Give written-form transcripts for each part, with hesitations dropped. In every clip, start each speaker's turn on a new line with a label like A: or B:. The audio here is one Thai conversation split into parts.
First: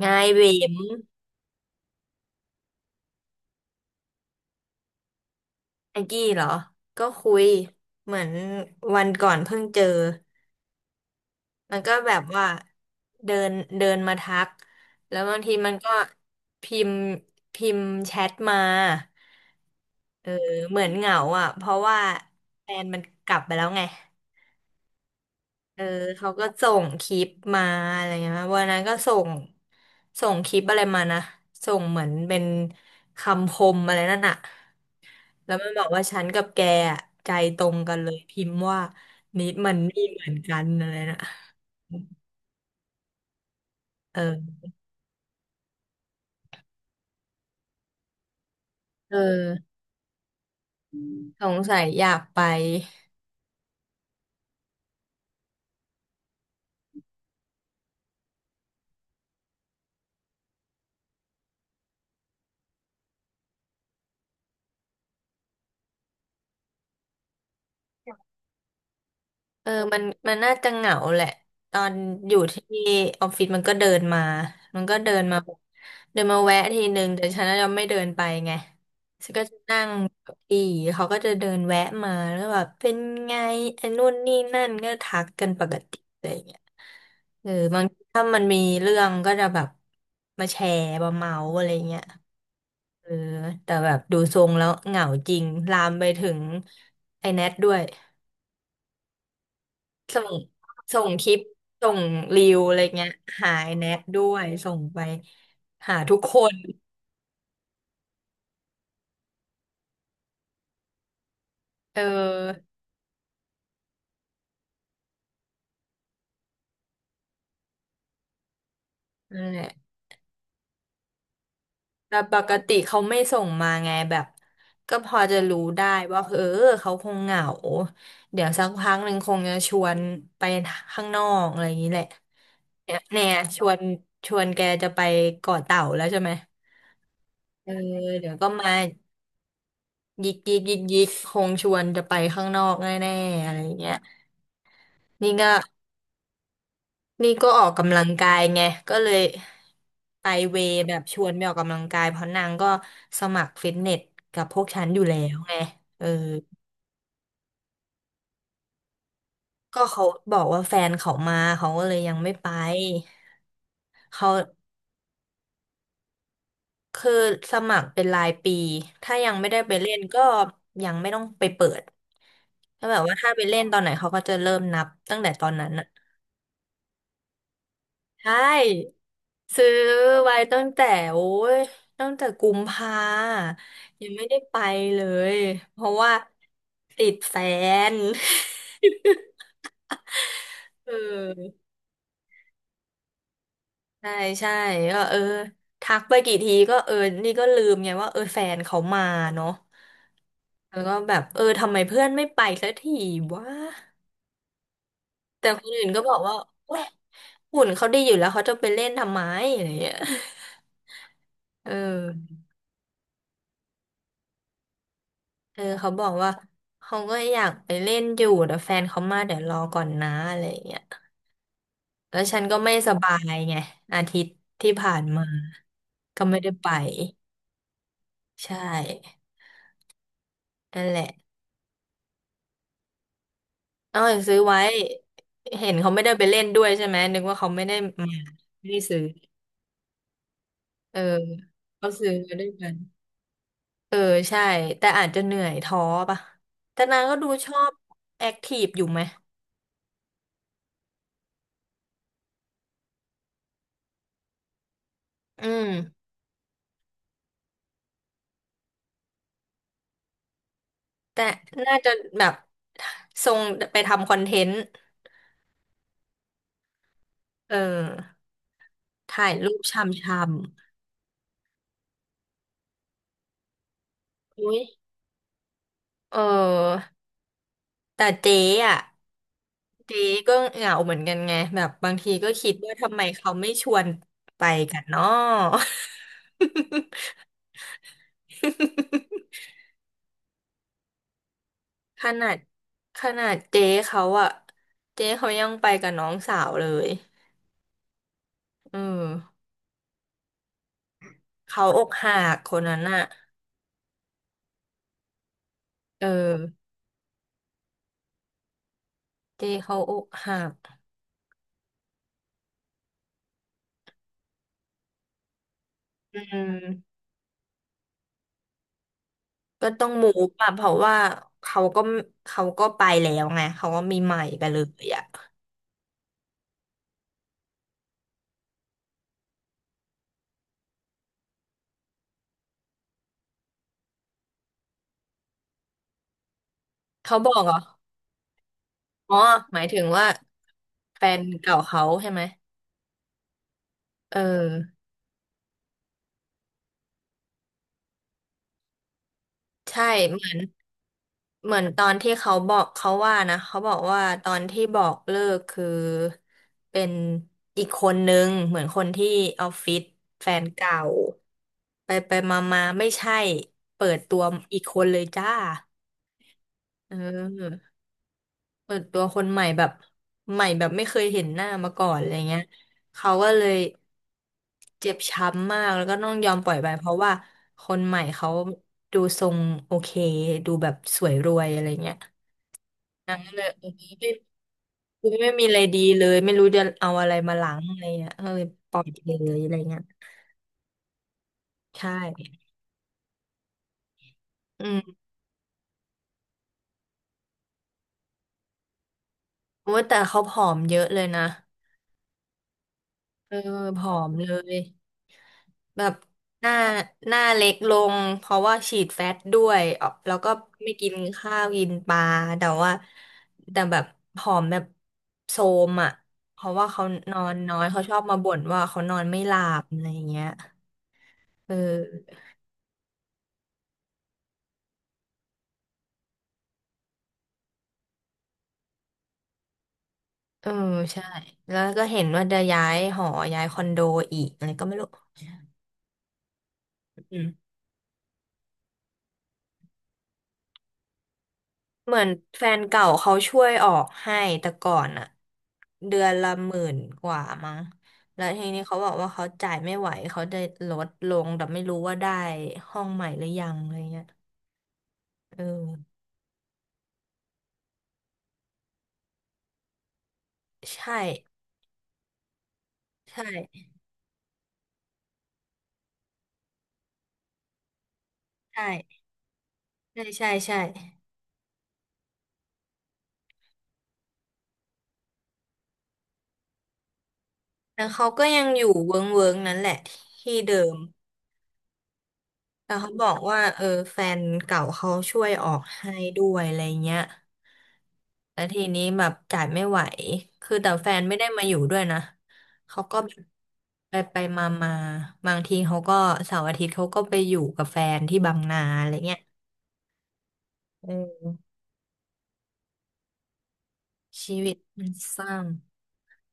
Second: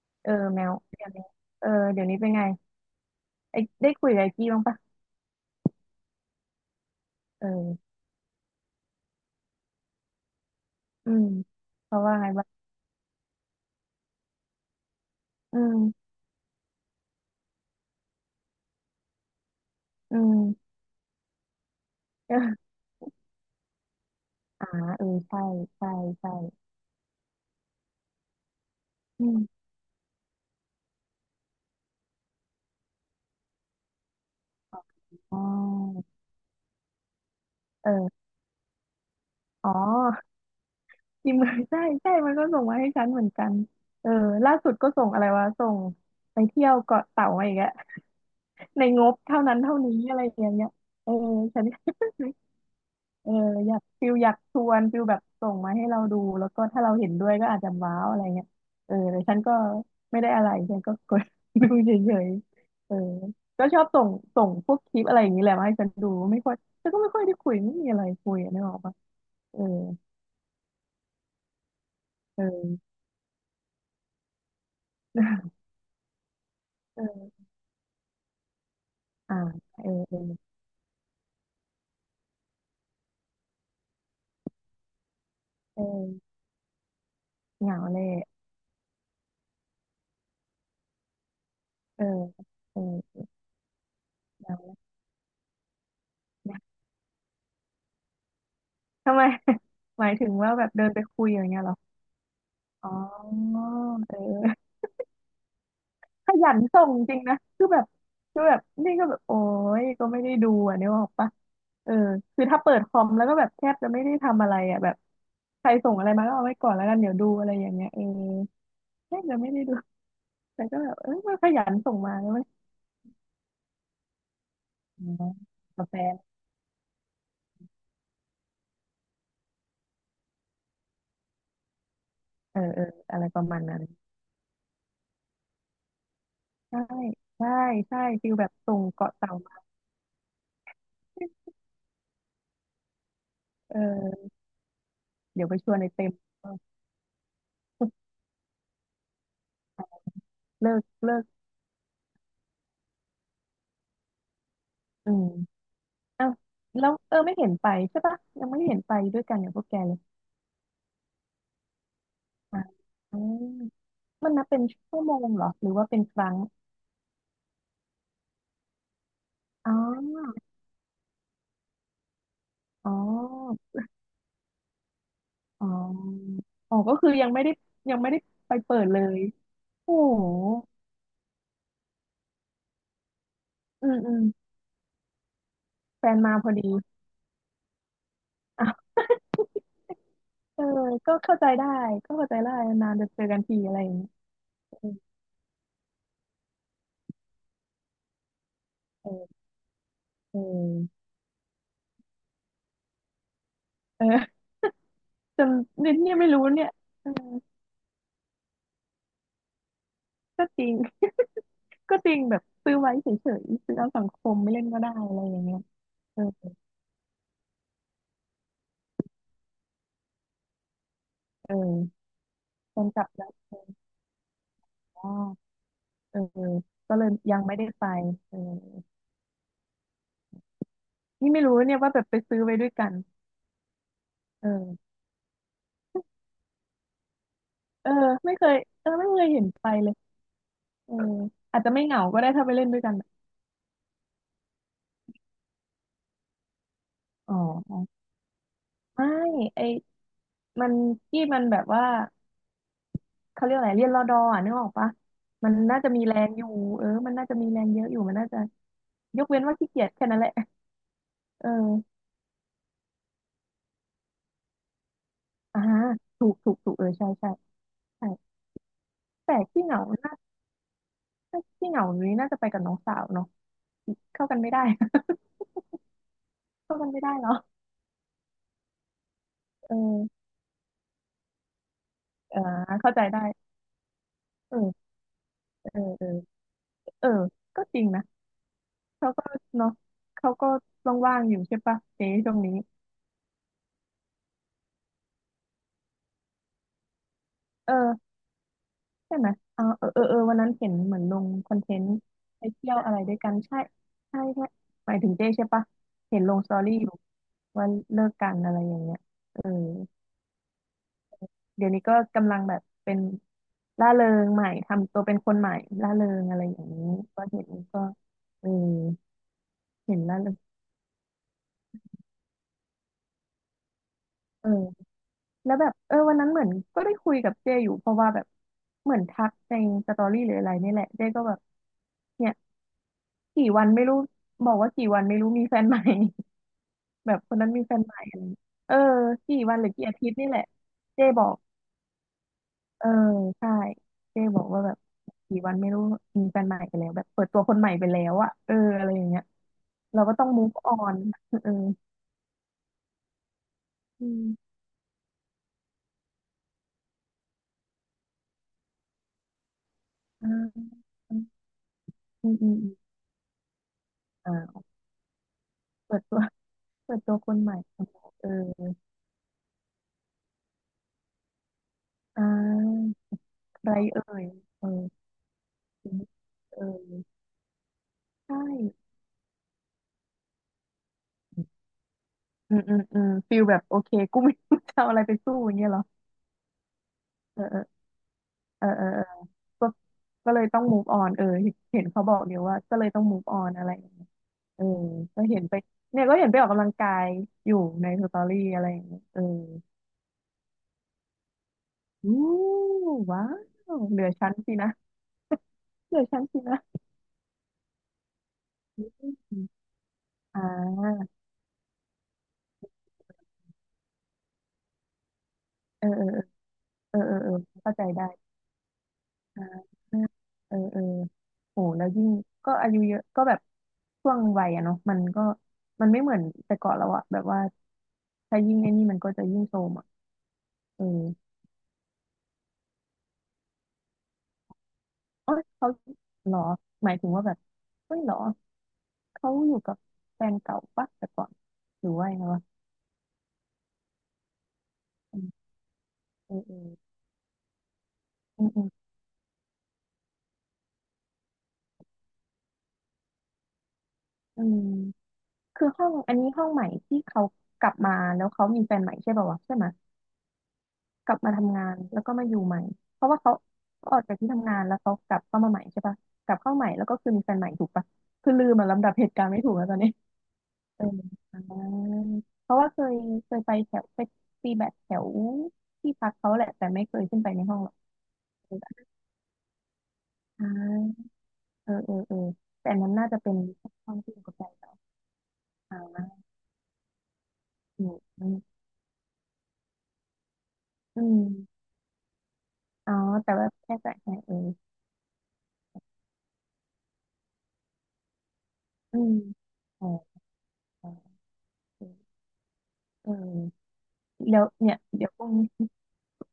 A: ไง
B: เออ
A: เว
B: แมว
A: ม
B: เดี๋ยวนี้เออเดี๋ยวนี้เป็นไงไอ้ได้คุยกับไอ้กี้บ้างปะ
A: แองกี้เหรอก็คุ
B: เ
A: ย
B: ออ
A: เหมือนวันก่อนเพิ่งเจอ
B: อืม
A: มันก็
B: เขา
A: แบ
B: ว่า
A: บ
B: ไง
A: ว่า
B: บ้าง
A: เดินเดินมาทักแล้วบางที
B: อื
A: มันก็
B: ม
A: พิมพ์พิมพ์แชทมา
B: อื
A: เออ
B: ม
A: เหมือนเหงาอ่ะเพราะว่า
B: เออ
A: แฟนมันกลับไปแล้วไง
B: อ่าเออใช่
A: เออ
B: ใช่
A: เขา
B: ใช่
A: ก็ส่งคลิปมาอะไรเงี้ยวันนั้นก็ส่
B: อื
A: ง
B: ม
A: ส่งคลิปอะไรมานะส่งเหมือนเป็นคำคมอะไรนั่นอะ
B: อ๋
A: แล้วมันบอกว่า
B: อ
A: ฉันกับแกอะใจตรงกันเลย
B: เออ
A: พิมพ์ว่านิด
B: อ๋
A: มั
B: อ
A: นนี่เหมือนกันอะไรนะ
B: ทีมเมืองใช่ใช่มันก็ส่งมาให้ฉันเหมือนกันเออ
A: เออ
B: ล่าสุดก็ส่งอะไรวะส่งไปเที่ยวเกาะเต่ามาอีกแล้วในง
A: เอ
B: บเท่านั้น
A: อ
B: เท่านี้อะไรอย่างเงี้ยเออ
A: สง
B: ฉัน
A: สัยอยาก ไป
B: เอออยากฟิลอยากชวนฟิลแบบส่งมาให้เราดูแล้วก็ถ้าเราเห็นด้วยก็อาจจะว้าวอะไรเงี้ยเออแต่ฉันก็ไม่ได้อะไรฉันก็กด ดูเฉยๆเออก็ชอบส่งส่งพวกคลิปอะไรอย่างนี้แหละมาให้ฉันดูไม่ค่อยฉันก็ไม่ค่อยได้คุยไม่มีอะไรคุยอะนึกออกปะเออ
A: เออมันน่าจะเหงาแหละ ตอนอยู่
B: เออ
A: ที่ออฟฟิศมันก็เดินมามันก็เดินมาแบ บเดินมาแวะทีนึ
B: เอ
A: งแต่ฉั
B: อ
A: นจะไม่เดินไปไงฉัน
B: อ่า
A: ก็จะนั่
B: เออ
A: ง
B: เอ
A: เก้า
B: อ
A: อีเขาก็จะเดินแวะมาแล้วแบบเป็นไงไอ้นู่นนี่นั่นก็ทักกันปก
B: เอ
A: ติ
B: อ
A: อะไรอย่างเงี้ยเออ
B: เหงา
A: บาง
B: เล
A: ที
B: ย
A: ถ้ามันมีเรื่องก็จะแบบมาแชร์มาเมาอะไรเงี้
B: เอ
A: ย
B: อเอ
A: เออ
B: อ
A: แต่แบบดูทร
B: เห
A: ง
B: ง
A: แล้ว
B: า
A: เหงาจริงลามไปถึง
B: แหละ
A: ไอ้แนทด้วย
B: ทำไม หมาย
A: ส่
B: ถึง
A: ง
B: ว่าแบบเดินไป
A: ส่งค
B: คุย
A: ลิ
B: อ
A: ป
B: ย่างเงี้ยเหรอ
A: ส่งรีวอะไร
B: อ๋
A: เงี้ย
B: อ
A: หายแนะ
B: เ
A: ด้วย
B: ออ
A: ส่งไปหาทุก
B: ข
A: ค
B: ยั
A: น
B: นส่งจริงนะคือแบบคือแบบนี่ก็แบบโอ้ยก็ไม่ได้ดูอ่ะเนี่ยออกปะเออ
A: เอ
B: คือถ้า
A: อ
B: เปิดคอมแล้วก็แบบแทบจะไม่ได้ทำอะไรอ่ะแบบใครส่งอะไรมาก็เอาไว้ก่อนแล้วกันเดี๋ยวดูอะไรอย่างเงี้ยเออแทบจะ
A: นั่
B: ไม่
A: นแห
B: ได้
A: ละ
B: ดูแต่ก็แบบเออมันขยันส่งมา
A: แต่
B: เลย
A: ป
B: ว
A: กติเขาไม่ส่งมาไงแบบก็
B: อ
A: พอจะรู้ได้
B: กาแฟ
A: ว่าเออเขาคงเหงาเดี๋ยวสักพักหนึ่งคงจะชวนไปข้างนอกอะไรอย่างนี้แหละ
B: เออเออ
A: เนี่ย
B: อะ
A: เนี่
B: ไร
A: ย
B: ประมา
A: ช
B: ณ
A: ว
B: นั้
A: น
B: น
A: ชวนแกจะไปเกาะเต่าแล้วใช่ไหม
B: ใช่ใช่
A: เออ
B: ใช่
A: เดี๋
B: ฟิ
A: ย
B: ล
A: ว
B: แบ
A: ก็
B: บ
A: มา
B: ส่งเกาะเต่ามา
A: ยิกยิกยิกยิกคงชวนจะไปข้างนอกแน่ๆอะไรอ
B: เ
A: ย่างเงี้ย
B: ออ
A: นี่
B: เดี๋ยว
A: ก็
B: ไปชวนในเต็ม เออ
A: นี่ก็ออกกำลังกายไงก็เลยไปเว
B: เลิ
A: ย์
B: ก
A: แบบ
B: เลิ
A: ช
B: ก
A: วนไปออกกำลังกายเพราะนางก็สมัครฟิตเนสกับพวกฉันอยู่
B: อื
A: แล้
B: ม
A: วไงเออ
B: อ้าวแล้วเออไม่เห็นไปใช่ปะยังไม่เห็นไปด้วยกันอย่างพวกแก
A: ก็
B: เลย
A: เขาบอกว่าแฟนเขามาเขาก็เลยยังไม่ไป
B: อ่าอืม
A: เขา
B: มันนับเป็นชั่วโมงเหรอหรือว่าเป็นครั้ง
A: คือสมัครเป็นรายปีถ้ายังไม่ได้
B: อ๋
A: ไปเล่นก็
B: อ
A: ยังไม่ต้องไปเปิดก็
B: อ๋อ
A: แบบว่าถ้าไปเล่นตอนไหนเขาก็จะเริ่มนับตั้งแต่ตอน
B: อ๋
A: นั้น
B: ออ๋อก็คือยังไม่ได้ยังไม่ได้
A: ใช
B: ไปเปิด
A: ่
B: เลย
A: ซื้อ
B: โอ้โห
A: ไว้ตั้งแต่โอ้ยตั้งแต่กุมภา
B: อืม
A: ยั
B: อื
A: ง
B: ม
A: ไม่ได้ไปเลยเพราะ
B: แฟ
A: ว่า
B: นมาพอดี
A: ติดแฟน
B: อ่ะเออ
A: เ
B: ก็เข้าใจ
A: ออ
B: ได้ก็เข้าใจได้นานจะเจอกันทีอะไรอย่างเงี้ย
A: ใช่ใช่
B: เออ
A: ก็เออทักไปกี่ทีก็เออนี่ก็ลืมไงว่าเออแฟนเขามา
B: เออ
A: เนาะ
B: เอ
A: แล้วก็
B: อ
A: แบบเออทำไมเพื่อนไม่ไปสักทีวะ
B: เออจ
A: แต่คน
B: ำ
A: อื่
B: เน
A: นก็บ
B: ี่
A: อ
B: ย
A: ก
B: ไม่
A: ว่า
B: รู้เนี่ย
A: โอ้ย
B: เออ
A: หุ่นเขาดีอยู่แล้วเขาจะไปเล่นทำไมอะไรอย่างเงี้ย
B: ก็จริง
A: เออ
B: ก็จริงแบบซื้อไว้เฉยๆซื้อเอาสังคมไม่เล่นก็ได้อะไรอย่างเงี้
A: เอ
B: ย
A: อเขาบอก
B: เออ
A: ว่าเขาก็อยากไปเล่นอยู่แต่แฟนเขามาเดี๋ยวรอก่อนนะอะไรอย่างเงี้ย
B: เออ
A: แล้วฉันก็ไม่
B: แฟน
A: ส
B: กลับ
A: บาย
B: แล้ว
A: ไงอาทิตย์ที่ผ่า
B: เอ
A: นมา
B: อ เออ
A: ก็ไม่ได้ไป
B: ก็เลยยังไม่ได้ไปเออ
A: ใช่นั่นแหละ
B: นี่ไม่รู้เนี่ยว่าแบบไปซื้อไว้ด้วยกัน
A: เอาอย่างซื้อ
B: เอ
A: ไว้
B: อ
A: เห็นเขาไม่ได้ไปเล่นด้วยใช่ไหมนึกว่าเขาไม่ได้
B: เออ
A: มา
B: ไม่เคย
A: ไม่ได้
B: เออ
A: ซื้อ
B: ไม่เคยเห็นไปเลยเออ
A: เออ
B: อาจจะไม่
A: เขา
B: เหงา
A: ซื้อ
B: ก็ได้
A: มาด้
B: ถ้า
A: วย
B: ไปเล่
A: กั
B: น
A: น
B: ด้วยกัน
A: เออใช่แต่อาจจะเหนื่อยท้อป่ะแต่นางก็ดู
B: อ๋
A: ชอบ
B: อ
A: แอคทีฟอยู่ไหม
B: ไม่ไอมันที่มันแบบว่าเขาเรียกอะไรเรียนรอดออ่ะนึกออกปะ
A: อื
B: มัน
A: ม
B: น่าจะมีแรงอยู่เออมันน่าจะมีแรงเยอะอยู่มันน่าจะยกเว้นว่าขี้เกียจแค่นั้นแหละ
A: แต่
B: เ
A: น่าจะ
B: ออ
A: แบบทรงไปทำคอนเทนต์
B: อ่าถูกถูกถูกเออใช่ใช่
A: เออ
B: ใช่
A: ถ่าย
B: แต่
A: รูป
B: ที่เหงา
A: ชำช
B: น่าที่เหงานี้น่าจะไปกับน้องสาวเนาะเข้ากั
A: ำ
B: นไม่
A: อุ้ย
B: ได้
A: เ
B: เข้า
A: ออ
B: กันไม่ได้เนาะ
A: แต่เจ๊อ่ะ
B: เอ
A: เจ๊
B: อ
A: ก็เหงาเหมือนกันไงแบบบางทีก็
B: อ่า
A: คิดว่า
B: เข้า
A: ทำไม
B: ใจได้
A: เขาไม่ชวนไปกัน
B: เออ
A: เนาะ
B: เออเออเออ ก็จริงนะเขาก็เนาะเขาก็ว่างๆอยู่ใช่ปะ
A: ข
B: เจ๊
A: นา
B: ช่ว
A: ด
B: งนี้
A: ขนาดเจ๊เขาอะเจ๊เขายังไปกับน้องสาวเลย
B: เออ
A: เอ
B: ใช่ไหม
A: อ
B: เออเออเออเออวันนั้นเห็นเหมือนลงคอน
A: เขา
B: เท
A: อ
B: น
A: ก
B: ต์
A: หัก
B: ไป
A: คน
B: เที่ย
A: นั้
B: ว
A: น
B: อะไร
A: อะ
B: ด้วยกันใช่ใช่ใช่หมายถึงเจ๊ใช่ปะ
A: เออ
B: เห็นลงสตอรี่อยู่ว่าเลิกกันอะไรอย่างเงี้ยเอ
A: เจ๊
B: อ
A: เขาอกหัก
B: เดี๋ยวนี้ก็กำลังแบบเป็นร่าเริงใหม่ทำตัวเป็นคนใหม่ร่าเริ
A: อื
B: งอะไรอย่างนี้
A: ม
B: ก็เห็นก็เออ
A: ก็ต้อง
B: เห็น
A: มู
B: ร่า
A: ฟ
B: เริง
A: อะเพราะว่าเขาก็เขาก็ไปแล้วไงเขาก็มีใหม่ไป
B: เออ
A: เลยอะ
B: แล้วแบบเออวันนั้นเหมือนก็ได้คุยกับเจอยู่เพราะว่าแบบเหมือนทักในสตอรี่หรืออะไรนี่แหละเจก็แบบเนี่ยกี่วันไม่รู้บอกว่ากี่วันไม่รู้มีแฟนใหม่ แบ
A: เขา
B: บ
A: บ
B: ค
A: อ
B: น
A: ก
B: นั้
A: เห
B: น
A: รอ
B: มีแฟนใหม่อะไรอย่างเงี้ยเออ
A: อ๋อ
B: กี่วั
A: ห
B: น
A: มา
B: ห
A: ย
B: รือ
A: ถึง
B: กี่อา
A: ว่า
B: ทิตย์นี่แหละเจ
A: แฟ
B: บ
A: น
B: อก
A: เก่าเขาใช่ไหม
B: เออใช่
A: เอ
B: เจ
A: อ
B: บอกว่าแบบกี่วันไม่รู้มีแฟนใหม่ไปแล้วแบบเปิดตัวคนใหม่ไปแล้วอะเอออะไรอย่างเงี้ย
A: ใช่
B: เรา
A: เห
B: ก็ต้อ
A: มื
B: ง
A: อน
B: move on เออ
A: ตอนที่เขาบอกเขาว่านะเขาบอกว่า
B: อื
A: ตอน
B: ม
A: ที่บอกเลิกคือเป็นอีกคนนึงเหมือนคนที่ออฟฟิศแฟ
B: อ่า
A: นเก่า
B: อืม
A: ไปไป
B: อืม
A: มา
B: อืม
A: มาไม่ใช่เปิดตัว
B: อ่
A: อีก
B: า
A: คนเลยจ้า
B: เปิดตัว
A: เอ
B: เปิดตัวคนใหม่
A: อ
B: เออ
A: เปิดตัวคนใหม่แบบใหม่แบบไม่เคยเห็นหน้ามาก่อนอะไร
B: อ่า
A: เงี้ยเขาก็เลย
B: ไรเอ่ยเออ
A: เจ็บช้ำมากแล้ว
B: ฟิ
A: ก็
B: นิ
A: ต้
B: ก
A: องยอมปล่อย
B: เอ่
A: ไปเพราะว่า
B: ย
A: คนใหม่เขา
B: ใช่
A: ดูทรงโอเคดูแบบสวยรวยอะไรเงี้ย
B: อืมอืมอืม
A: นางก็
B: ฟี
A: เล
B: ล
A: ย
B: แบบ
A: เออ
B: โอเค
A: ไม่
B: กูไม่รู้จะเอาอะไร
A: กู
B: ไป
A: ไม่
B: สู้
A: มี
B: อ
A: อะ
B: ย่าง
A: ไร
B: เงี้ยเหร
A: ดี
B: อ
A: เลยไม่รู้จะเอาอะไรมา
B: เอ
A: ล้างอะ
B: อ
A: ไรเงี้ยก็เลย
B: เออ
A: ปล่อ
B: เอ
A: ย
B: อ
A: ไป
B: เออเออ
A: เลยอะไร
B: ก็
A: เงี้ย
B: ก็เลยต้อง move on เออเห็น
A: ใช่
B: เขาบอกเดี๋ยวว่าก็เลยต้อง move on อะไรอย่างเงี้ยเออ
A: อืม
B: ก็เห็นไปเนี่ยก็เห็นไปออกกำลังกายอยู่ในสตอรี่อะไรอย่างเงี้ยเออ
A: โอ้ยแต่เขาผอมเยอะเลยนะ
B: อู้ว้า
A: เออ
B: ว
A: ผอ
B: เหลือ
A: มเล
B: ชั้นสิ
A: ย
B: นะ
A: แบ
B: เห
A: บ
B: ลือชั้นสิ
A: หน้า
B: นะ
A: หน้าเล็กลงเพราะว่าฉี
B: อื
A: ดแฟตด้
B: ม
A: วยออกแล้วก็
B: อ่า
A: ไม่กินข้าวกินปลาแต่ว่าแต่แบบผอมแบบโทรม
B: เออ
A: อ่ะ
B: เออ
A: เพราะว่าเขา
B: เออเอ
A: น
B: อ
A: อ
B: เออเออ
A: นน้อย
B: เข้า
A: เขา
B: ใจ
A: ชอบ
B: ได้
A: มาบ่นว่าเขานอนไม่หลั
B: อ่า
A: บอะไรอย่างเงี้ย
B: เออเออ
A: เออ
B: โอ้แล้วยิ่งก็อายุเยอะก็แบบช่วงวัยอะเนาะมันก็มันไม่เหมือนแต่ก่อนแล้วอะแบบว่าถ้ายิ่งไอ้นี่มันก็จะยิ่งโทรมอะ
A: เออ
B: เออ
A: ใช่แล้วก็เห็นว่าจะย้ายหอย้ายคอนโดอีกอะไรก็ไม่รู้
B: เอ้ยเขาเหรอหมายถึง
A: อื
B: ว่าแบบ
A: ม
B: เฮ้ยเหรอเขาอยู่กับแฟนเก่าปะแต่ก่อนหรื
A: เห
B: อ
A: มือ
B: ว่า
A: น
B: ยังไงวะ
A: แฟนเก่าเขาช่วยออกให้แต่ก่อนอะ
B: อืม
A: เดือนละ
B: เออ
A: ห
B: เอ
A: มื่
B: อ
A: นกว่ามั้งแล้ว
B: อื
A: ที
B: ม
A: นี้
B: อืม
A: เขาบอกว่าเขาจ่ายไม่ไหวเขาได้ลดลงแต่ไม่รู้ว่าได้ห้องใหม่หรือยังอะไรเงี้ย
B: อืม
A: เอ
B: คือห้อ
A: อ
B: งอันนี้ห้องใหม่ที่เขากลับมาแล้วเขามีแฟนใหม่ใช่ป่าววะใช่ไหม
A: ใช่
B: กลับมาทำงานแล้วก็มาอยู่ใหม่เพราะ
A: ใ
B: ว่าเขา
A: ช่
B: เขาออกจากที่ทำงานแล้วเขากลับเข้ามาใหม่ใช่ปะกลับเข้าใหม่แล้วก็คือมีแฟนใหม่ถูกปะคือลืมอะลำดับ
A: ใช่
B: เหตุการณ์ไม่ถูกแล้วตอนนี้
A: ใช่ใช่ใช่
B: เอออ่าเพราะว่าเคยไปตีแบดแถวที่พักเขาแหละแต่ไม่เคยขึ้นไปในห้องหรอก
A: แล้วเขาก็ยัง
B: เอ
A: อยู่
B: อ
A: เวิ้งเวิ้งนั้นแหละที่
B: อ่
A: เดิม
B: าเออเออเออแต่
A: แต่
B: อันนั้
A: เขา
B: น
A: บ
B: น่า
A: อก
B: จะเป็น
A: ว่าเออ
B: ห้อ
A: แฟ
B: งที่อ
A: น
B: ยู่กับแฟน
A: เก่า
B: เรา
A: เขาช่วยออก
B: อ่
A: ให้
B: า
A: ด้วยอะไรเงี้ย
B: อืมอืม
A: แล้วทีนี้แบบจ่ายไม่ไหวคือแต่แฟ
B: อื
A: นไม่
B: ม
A: ได้มาอยู่ด้วยนะเขา
B: อ๋อ
A: ก็
B: แต่ว่าแค่แต่
A: ไป
B: แค่
A: ไป
B: เออ
A: มามาบางทีเขาก็เสาร์อาทิตย์เขาก็ไปอยู่กับแฟนที่บางนาอะไร
B: อืม
A: เงี้ย
B: อ๋ออ๋
A: เอ
B: อ
A: อ
B: เออเออ
A: ชี
B: แล้ว
A: วิต
B: เนี่ย
A: มันเศร้า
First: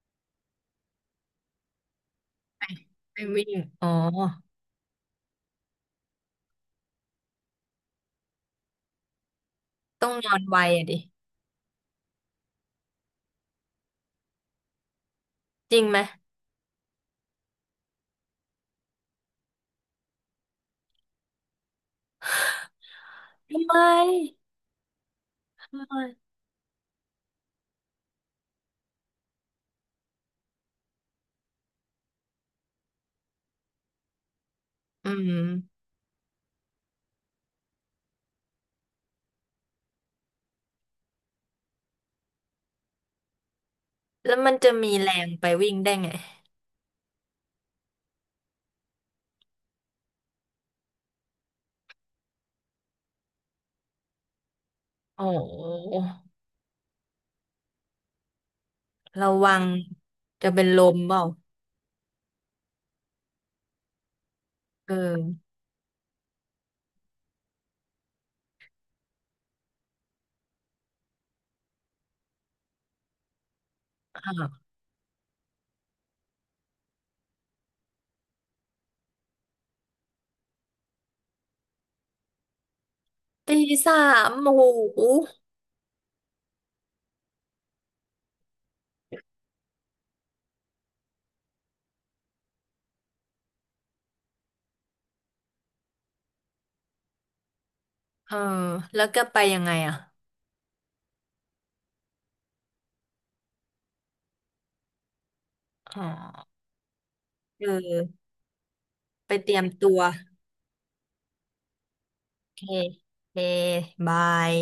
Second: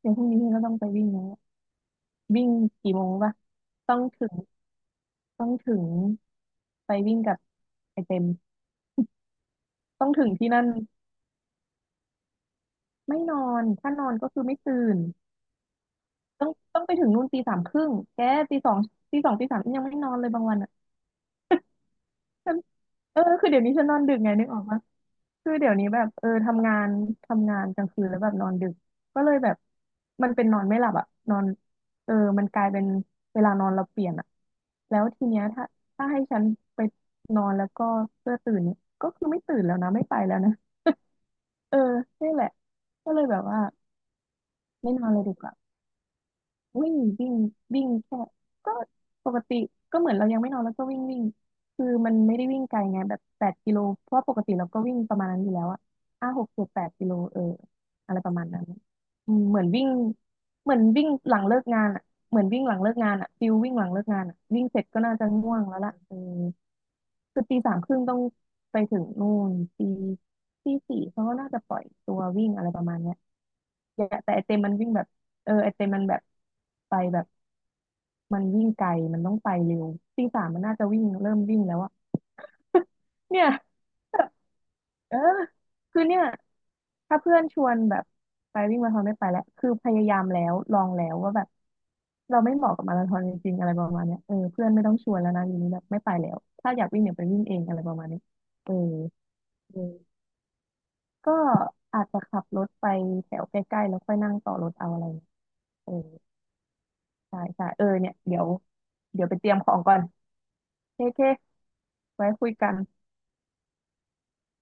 B: เดี๋ยวพรุ่งนี้ก็ต้องไปวิ่งแล้ววิ่งกี่โมง
A: ไป
B: ปะ
A: วิ่งอ๋อ
B: ต้องถึงต้องถึงไปวิ่งกับไอเต็มต้
A: ต้
B: อ
A: อ
B: ง
A: ง
B: ถึ
A: น
B: ง
A: อน
B: ที่
A: ไว
B: นั่น
A: อะดิ
B: ไม่นอนถ้านอนก็คือไม่ตื่น
A: จริงไหม
B: ต้องไปถึงนู่นตีสามครึ่งแกตีสองตีสองตีสามยังไม่นอนเลยบางวันอ่ะฉันเออคือเดี๋ยวนี้ฉันนอนดึกไงนึกออกปะ คือเดี๋ยวนี้แบบเออทำงานกลางคืนแล้วแบบนอนดึกก็เลยแบบมันเป็นนอนไม่หลับอะนอนเออมันกลายเป็นเวลานอนเราเปลี่ยนอะแล้ว
A: อื
B: ที
A: ม
B: เนี้ยถ้าให้ฉันไปนอนแล้วก็เพื่อตื่นเนี่ยก็คือไม่ตื่นแล้วนะไม่ไปแล้วนะเออนี่แหละก็เลยแบบว่า
A: แล้วมันจะมี
B: ไม่นอ
A: แร
B: นเลย
A: ง
B: ดีก
A: ไป
B: ว่า
A: วิ่งได้ไง
B: วิ่งวิ่งวิ่งแค่ก็ปกติก็เหมือนเรายังไม่นอนแล้วก็วิ่งวิ่งคือมันไม่ได้วิ่งไกลไงแบบแปดกิโลเพราะปกติเราก็วิ่งประ
A: โอ้
B: มาณนั้นอ
A: โ
B: ยู่แล้วอะ
A: ห
B: ห้าหกเจ็ดแปดกิโลเอออะไรประมาณนั้น
A: ระ
B: อืม
A: วั
B: เหมือ
A: ง
B: นวิ่ง
A: จะเป็น
B: เหมื
A: ล
B: อน
A: ม
B: วิ่ง
A: เปล่า
B: หลังเลิกงานอะเหมือนวิ่งหลังเลิกงานอะฟิลวิ่งหลังเลิกงานอะวิ่งเสร็จ
A: เอ
B: ก็น่าจะง่
A: อ
B: วงแล้วล่ะเออคือตีสามครึ่งต้องไปถึงนู่นตีสี่เขาก็น่าจะปล่อยตัววิ่งอะไรประมาณเนี้ยอย่าแต่ไอเต็ม
A: ค่ะ
B: มันวิ่งแบบเออไอเต็มมันแบบไปแบบ มันวิ่งไกลมันต้องไปเร็วตีสามมันน่าจะเริ่มวิ่งแล้วอะเนี่ย
A: ตีสา มโอ้โห
B: เออคือเนี่ยถ้าเพื่อนชวนแบบไปวิ่งมาราธอนไม่ไปแล้วคือพยายามแล้วลองแล้วว่าแบบเราไม่เหมาะกับมาราธอนจริงๆอะไรประมาณเนี้ยเออเพื่อนไม่ต้องชวนแล้วนะอยู่นี้แบบไม่ไปแล้วถ้าอยากวิ่งเนี่ยไปวิ่งเองอะไรประมาณนี้
A: เออ
B: เออ
A: แล้วก็ไปยังไง
B: เออ
A: อ่ะ
B: ก็อาจจะขับรถไปแถวใกล้ๆแล้วค่อยนั่งต่อรถเอาอะไรเงี้ยเออ
A: อ๋อ
B: ใช่
A: เ
B: ใช่เออเนี่ย
A: ออ
B: เดี๋ยว
A: ไป
B: ไปเต
A: เต
B: รีย
A: รี
B: ม
A: ยม
B: ของ
A: ตั
B: ก่อ
A: ว
B: นเคเคไว้คุ
A: โอ
B: ย
A: เค
B: กัน
A: โอเคบาย